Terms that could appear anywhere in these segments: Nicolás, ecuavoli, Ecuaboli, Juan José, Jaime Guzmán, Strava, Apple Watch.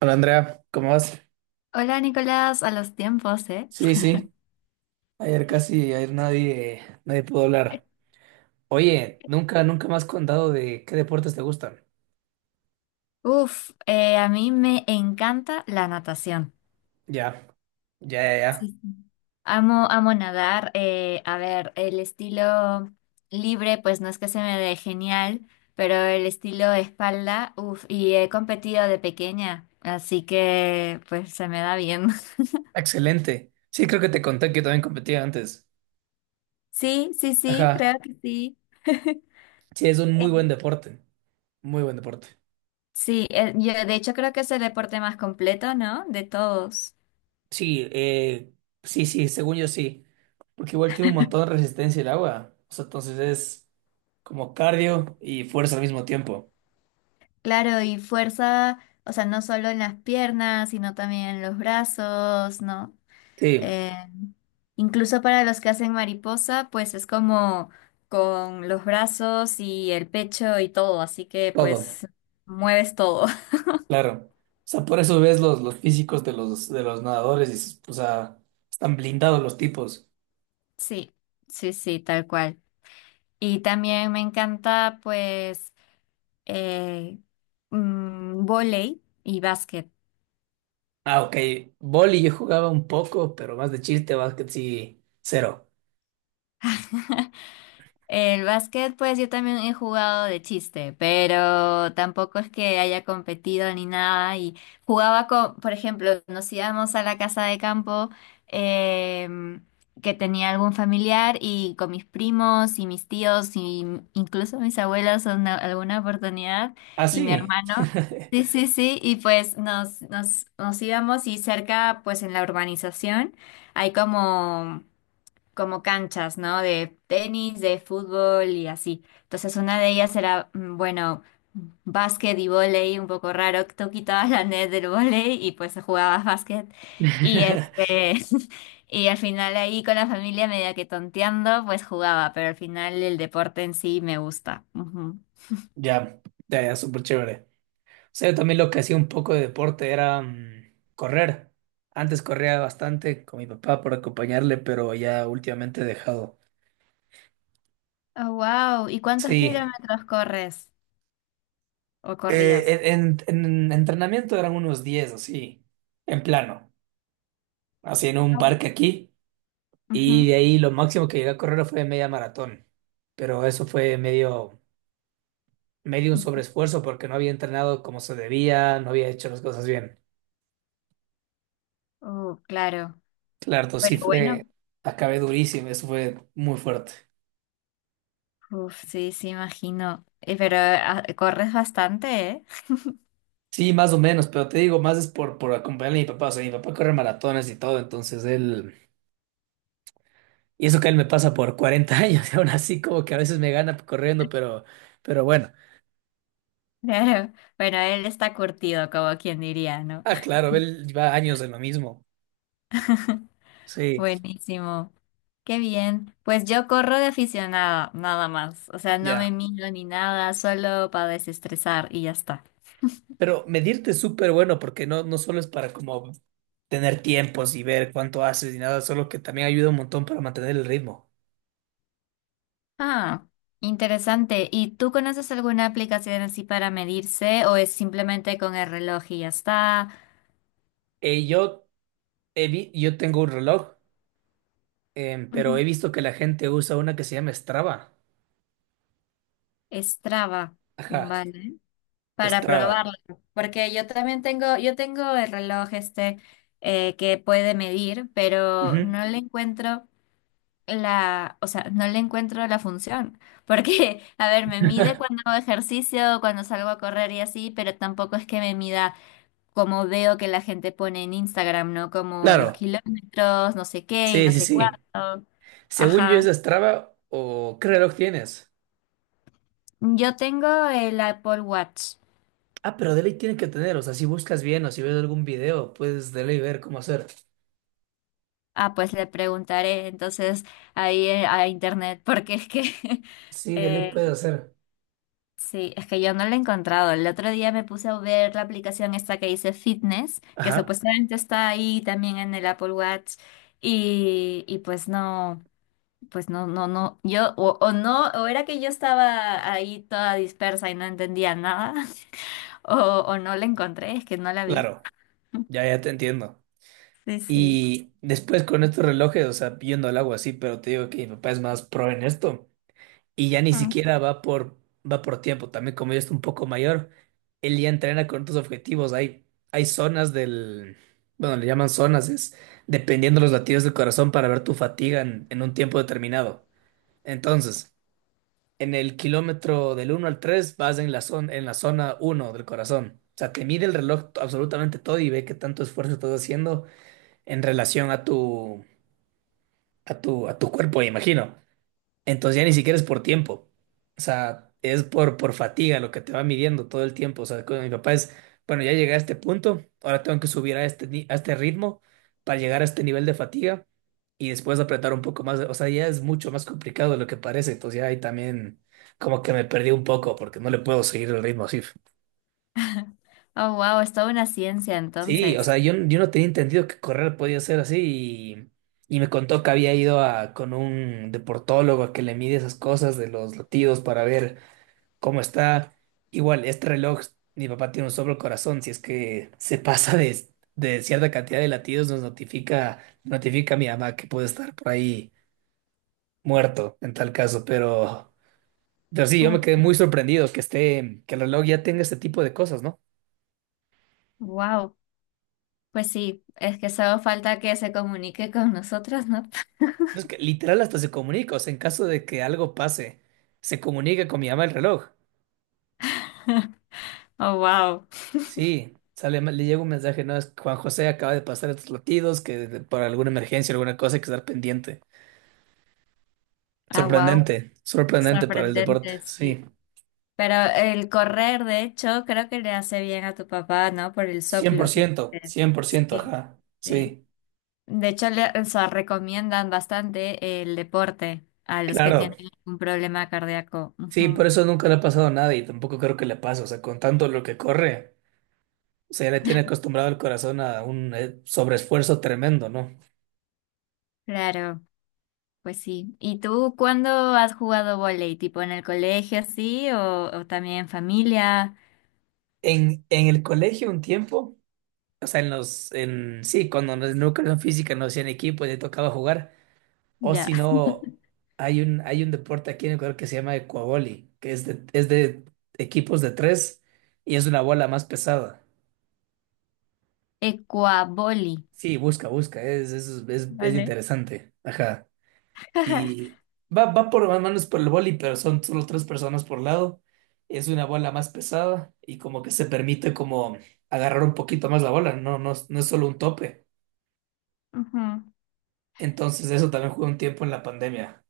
Hola Andrea, ¿cómo vas? Hola Nicolás, a los tiempos, ¿eh? Sí, sí, ayer casi, ayer nadie pudo hablar. Oye, nunca me has contado de qué deportes te gustan. Uf, a mí me encanta la natación. Ya, ya, ya, ya. Sí, sí. Amo nadar. A ver, el estilo libre, pues no es que se me dé genial, pero el estilo espalda, uf, y he competido de pequeña, así que pues se me da bien. Excelente. Sí, creo que te conté que yo también competía antes. Sí, sí, sí, Ajá. creo que sí. Sí, es un Eh, muy buen deporte. Muy buen deporte. Sí, yo de hecho creo que es el deporte más completo, ¿no? De todos. Sí, sí, sí, según yo sí. Porque igual tiene un montón de resistencia el agua. O sea, entonces es como cardio y fuerza al mismo tiempo. Claro, y fuerza, o sea, no solo en las piernas, sino también en los brazos, ¿no? Sí, Eh, Incluso para los que hacen mariposa, pues es como con los brazos y el pecho y todo, así que todo. pues mueves todo. Claro. O sea, por eso ves los físicos de los nadadores, y dices, o sea, están blindados los tipos. Sí, sí, sí, tal cual. Y también me encanta pues eh, vóley y básquet. Ah, ok. Voli yo jugaba un poco, pero más de chiste, básquet sí, cero. El básquet, pues yo también he jugado de chiste, pero tampoco es que haya competido ni nada. Y jugaba con, por ejemplo, nos íbamos a la casa de campo em, que tenía algún familiar y con mis primos y mis tíos y incluso mis abuelos en alguna oportunidad Ah, y mi sí. hermano. Sí, sí, sí, y pues nos, nos íbamos y cerca, pues en la urbanización hay como canchas, ¿no? De tenis, de fútbol y así. Entonces una de ellas era, mm, bueno, básquet y vóley, un poco raro, que tú quitabas la net del vóley y pues jugabas básquet. Y este, y al final ahí con la familia, media que tonteando, pues jugaba, pero al final el deporte en sí me gusta. Ujú. Ya, ya, ya, súper chévere. O sea, yo también lo que hacía un poco de deporte era correr. Antes corría bastante con mi papá por acompañarle, pero ya últimamente he dejado. Oh, wow. ¿Y cuántos Sí. kilómetros corres o corrías? Eh, en, en- en entrenamiento eran unos 10 así, en plano. Así en un Au. parque aquí, y Ujú. de ahí lo máximo que llegué a correr fue media maratón, pero eso fue medio un sobreesfuerzo porque no había entrenado como se debía, no había hecho las cosas bien. Oh, claro. Claro, entonces Pero sí bueno, fue, acabé durísimo, eso fue muy fuerte. uf, sí, sí, imagino. Pero ah, corres bastante, ¿eh? Sí, más o menos, pero te digo, más es por acompañar a mi papá, o sea, mi papá corre maratones y todo, entonces él, y eso que él me pasa por 40 años, y aún así como que a veces me gana corriendo, pero bueno, Claro. Bueno, él está curtido, como quien diría, ¿no? ah, claro, él lleva años en lo mismo, sí, Buenísimo. Qué bien. Pues yo corro de aficionada, nada más. O sea, no me ya. miro ni nada, solo para desestresar y ya está. Pero medirte es súper bueno porque no solo es para como tener tiempos y ver cuánto haces y nada, solo que también ayuda un montón para mantener el ritmo. Ah, interesante. ¿Y tú conoces alguna aplicación así para medirse o es simplemente con el reloj y ya está? Eh, yo, yo tengo un reloj, pero Ujú. he visto que la gente usa una que se llama Strava. Strava. Ajá, Vale. Para Strava. probarla, porque yo también tengo, yo tengo el reloj este que puede medir, pero Ujú. no le encuentro la, o sea, no le encuentro la función, porque, a ver, me mide cuando hago ejercicio, cuando salgo a correr y así, pero tampoco es que me mida como veo que la gente pone en Instagram, ¿no? Como los Claro, kilómetros, no sé qué y sí, no sí, sé sí. cuánto. Según yo es Ajá. Strava, o ¿qué reloj tienes? Yo tengo el Apple Watch. Ah, pero de ley tiene que tener, o sea, si buscas bien o si ves algún video, puedes de ley ver cómo hacer. Ah, pues le preguntaré entonces ahí a internet, porque es que Sí, de ley eh, puedes hacer. sí, es que yo no lo he encontrado. El otro día me puse a ver la aplicación esta que dice Fitness, que Ajá, supuestamente está ahí también en el Apple Watch, y pues no, no, no, yo, o no, o era que yo estaba ahí toda dispersa y no entendía nada, o, o no la encontré, es que no la vi. claro, ya, ya te entiendo. Sí, sí. Y después con estos relojes, o sea, yendo al agua, sí, pero te digo que mi papá es más pro en esto. Y ya ni Mm. siquiera va por tiempo. También como ya está un poco mayor, él ya entrena con otros objetivos. Hay zonas del, bueno, le llaman zonas, es dependiendo los latidos del corazón para ver tu fatiga en un tiempo determinado. Entonces, en el kilómetro del 1 al 3 vas en la zona uno del corazón. O sea, te mide el reloj absolutamente todo y ve qué tanto esfuerzo estás haciendo en relación a tu cuerpo, me imagino. Entonces ya ni siquiera es por tiempo. O sea, es por fatiga lo que te va midiendo todo el tiempo. O sea, con mi papá es, bueno, ya llegué a este punto, ahora tengo que subir a este, ni- a este ritmo para llegar a este nivel de fatiga y después apretar un poco más. O sea, ya es mucho más complicado de lo que parece. Entonces ya ahí también como que me perdí un poco porque no le puedo seguir el ritmo así. Oh, wow, es toda una ciencia Sí, o entonces. sea, yo no tenía entendido que correr podía ser así, y me contó que había ido con un deportólogo a que le mide esas cosas de los latidos para ver cómo está. Igual, este reloj, mi papá tiene un sobre corazón, si es que se pasa de cierta cantidad de latidos, nos notifica, a mi mamá que puede estar por ahí muerto en tal caso, pero sí, yo me quedé muy sorprendido que el reloj ya tenga este tipo de cosas, ¿no? Wow, pues sí, es que solo falta que se comunique con nosotros, ¿no? No es que literal hasta se comunica, o sea, en caso de que algo pase, se comunica con mi mamá el reloj. Oh, wow, Sí, sale, le llega un mensaje, no, es que Juan José acaba de pasar estos latidos, que por alguna emergencia, alguna cosa hay que estar pendiente. ah, wow, Sorprendente, sorprendente para el deporte, sorprendente, sí. sí. Pero el correr, de hecho, creo que le hace bien a tu papá, ¿no? Por el cien por soplo que ciento que- 100%, sí, ajá, sí. sí, De hecho, le, o sea, recomiendan bastante el deporte a los que claro. tienen un problema cardíaco. Sí, Ujú. por eso nunca le ha pasado nada y tampoco creo que le pase, o sea, con tanto lo que corre, o se le tiene acostumbrado el corazón a un sobreesfuerzo tremendo, ¿no? Claro, pues sí. ¿Y tú cuándo has jugado vóley? ¿Tipo en el colegio, así, o también en familia? En el colegio un tiempo... O sea, sí, cuando en la educación física nos hacían equipo y te tocaba jugar. O Ya. si no, hay un deporte aquí en Ecuador que se llama ecuavoli, que es de equipos de tres y es una bola más pesada. Ecuaboli. Sí, busca, busca, es ¿Vale? interesante. Ajá. Y va por más manos por el boli, pero son solo tres personas por lado. Es una bola más pesada y como que se permite como agarrar un poquito más la bola, no es solo un tope. Entonces eso también jugué un tiempo en la pandemia.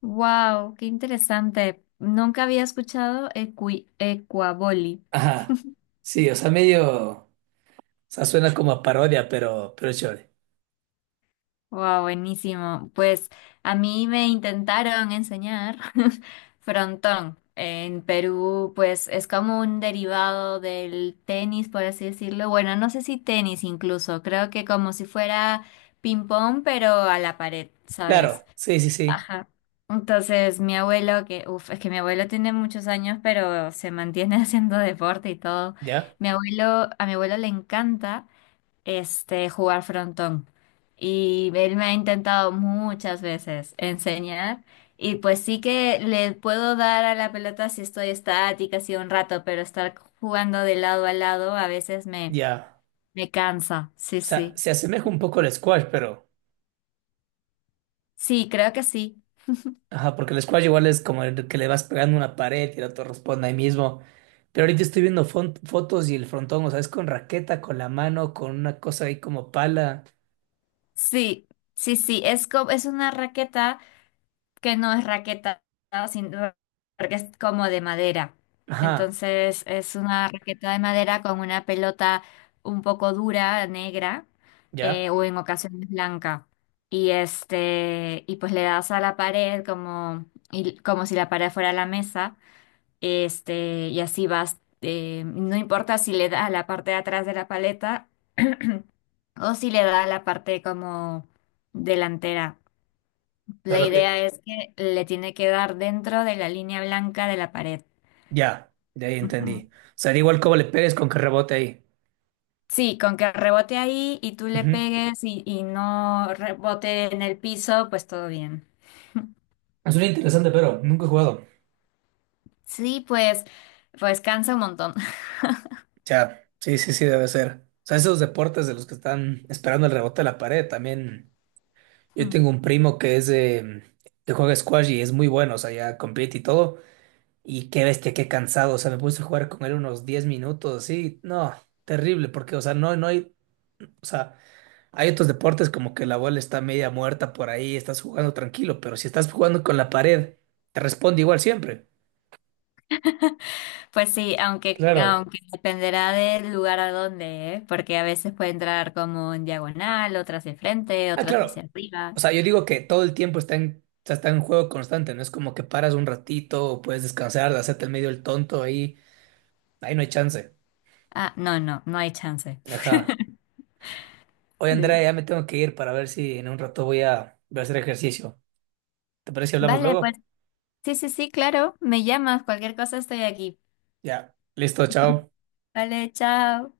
Wow, qué interesante. Nunca había escuchado ecuaboli. Ajá. Sí, o sea, medio, o sea, suena como a parodia, pero es chévere. Wow, buenísimo. Pues a mí me intentaron enseñar frontón. En Perú, pues es como un derivado del tenis, por así decirlo. Bueno, no sé si tenis incluso. Creo que como si fuera ping pong, pero a la pared, ¿sabes? Claro, sí, sí, sí. Ajá. Entonces, mi abuelo, que, uf, es que mi abuelo tiene muchos años, pero se mantiene haciendo deporte y todo. Ya, Mi abuelo, a mi abuelo le encanta este jugar frontón. Y él me ha intentado muchas veces enseñar. Y pues sí que le puedo dar a la pelota si estoy estática, así un rato, pero estar jugando de lado a lado a veces me, ya. me cansa. Sí, O sea, sí. se asemeja un poco al squash, pero, Sí, creo que sí. ajá, porque el squash igual es como el que le vas pegando una pared y el otro responde ahí mismo. Pero ahorita estoy viendo fotos y el frontón, o sea, es con raqueta, con la mano, con una cosa ahí como pala. Sí, sí, sí. Es, es una raqueta. Que no es raqueta, sino porque es como de madera. Ajá, Entonces es una raqueta de madera con una pelota un poco dura, negra, ya. o en ocasiones blanca. Y este, y pues le das a la pared como, como si la pared fuera la mesa, este, y así vas, no importa si le da a la parte de atrás de la paleta o si le da a la parte como delantera. O sea, La idea es que le tiene que dar dentro de la línea blanca de la pared. ya, de ahí Ujú. entendí. O sea, da igual cómo le pegues con que rebote ahí. Sí, con que rebote ahí y tú le pegues y no rebote en el piso, pues todo bien. Suena interesante, pero nunca he jugado. Sí, pues, pues cansa un montón. Ya, sí, sí, sí, debe ser. O sea, esos deportes de los que están esperando el rebote de la pared, también. Yo Mm. tengo un primo que juega squash y es muy bueno, o sea, ya compite y todo. Y qué bestia, qué cansado. O sea, me puse a jugar con él unos 10 minutos, sí. No, terrible, porque, o sea, no hay, o sea, hay otros deportes como que la bola está media muerta por ahí, estás jugando tranquilo, pero si estás jugando con la pared, te responde igual siempre. Pues sí, aunque, Claro. aunque dependerá del lugar a donde, ¿eh? Porque a veces puede entrar como en diagonal, otras de frente, Ah, otras hacia claro. arriba. O sea, yo digo que todo el tiempo está en, o sea, está en juego constante, no es como que paras un ratito o puedes descansar, de hacerte el medio el tonto ahí, ahí no hay chance. Ah, no, no, no hay chance. Ajá. Oye, Andrea, Sí. ya me tengo que ir para ver si en un rato voy a hacer ejercicio. ¿Te parece si hablamos Vale, luego? pues sí, sí, sí, claro, me llamas, cualquier cosa estoy aquí. Ya. Listo, chao. Vale, chao.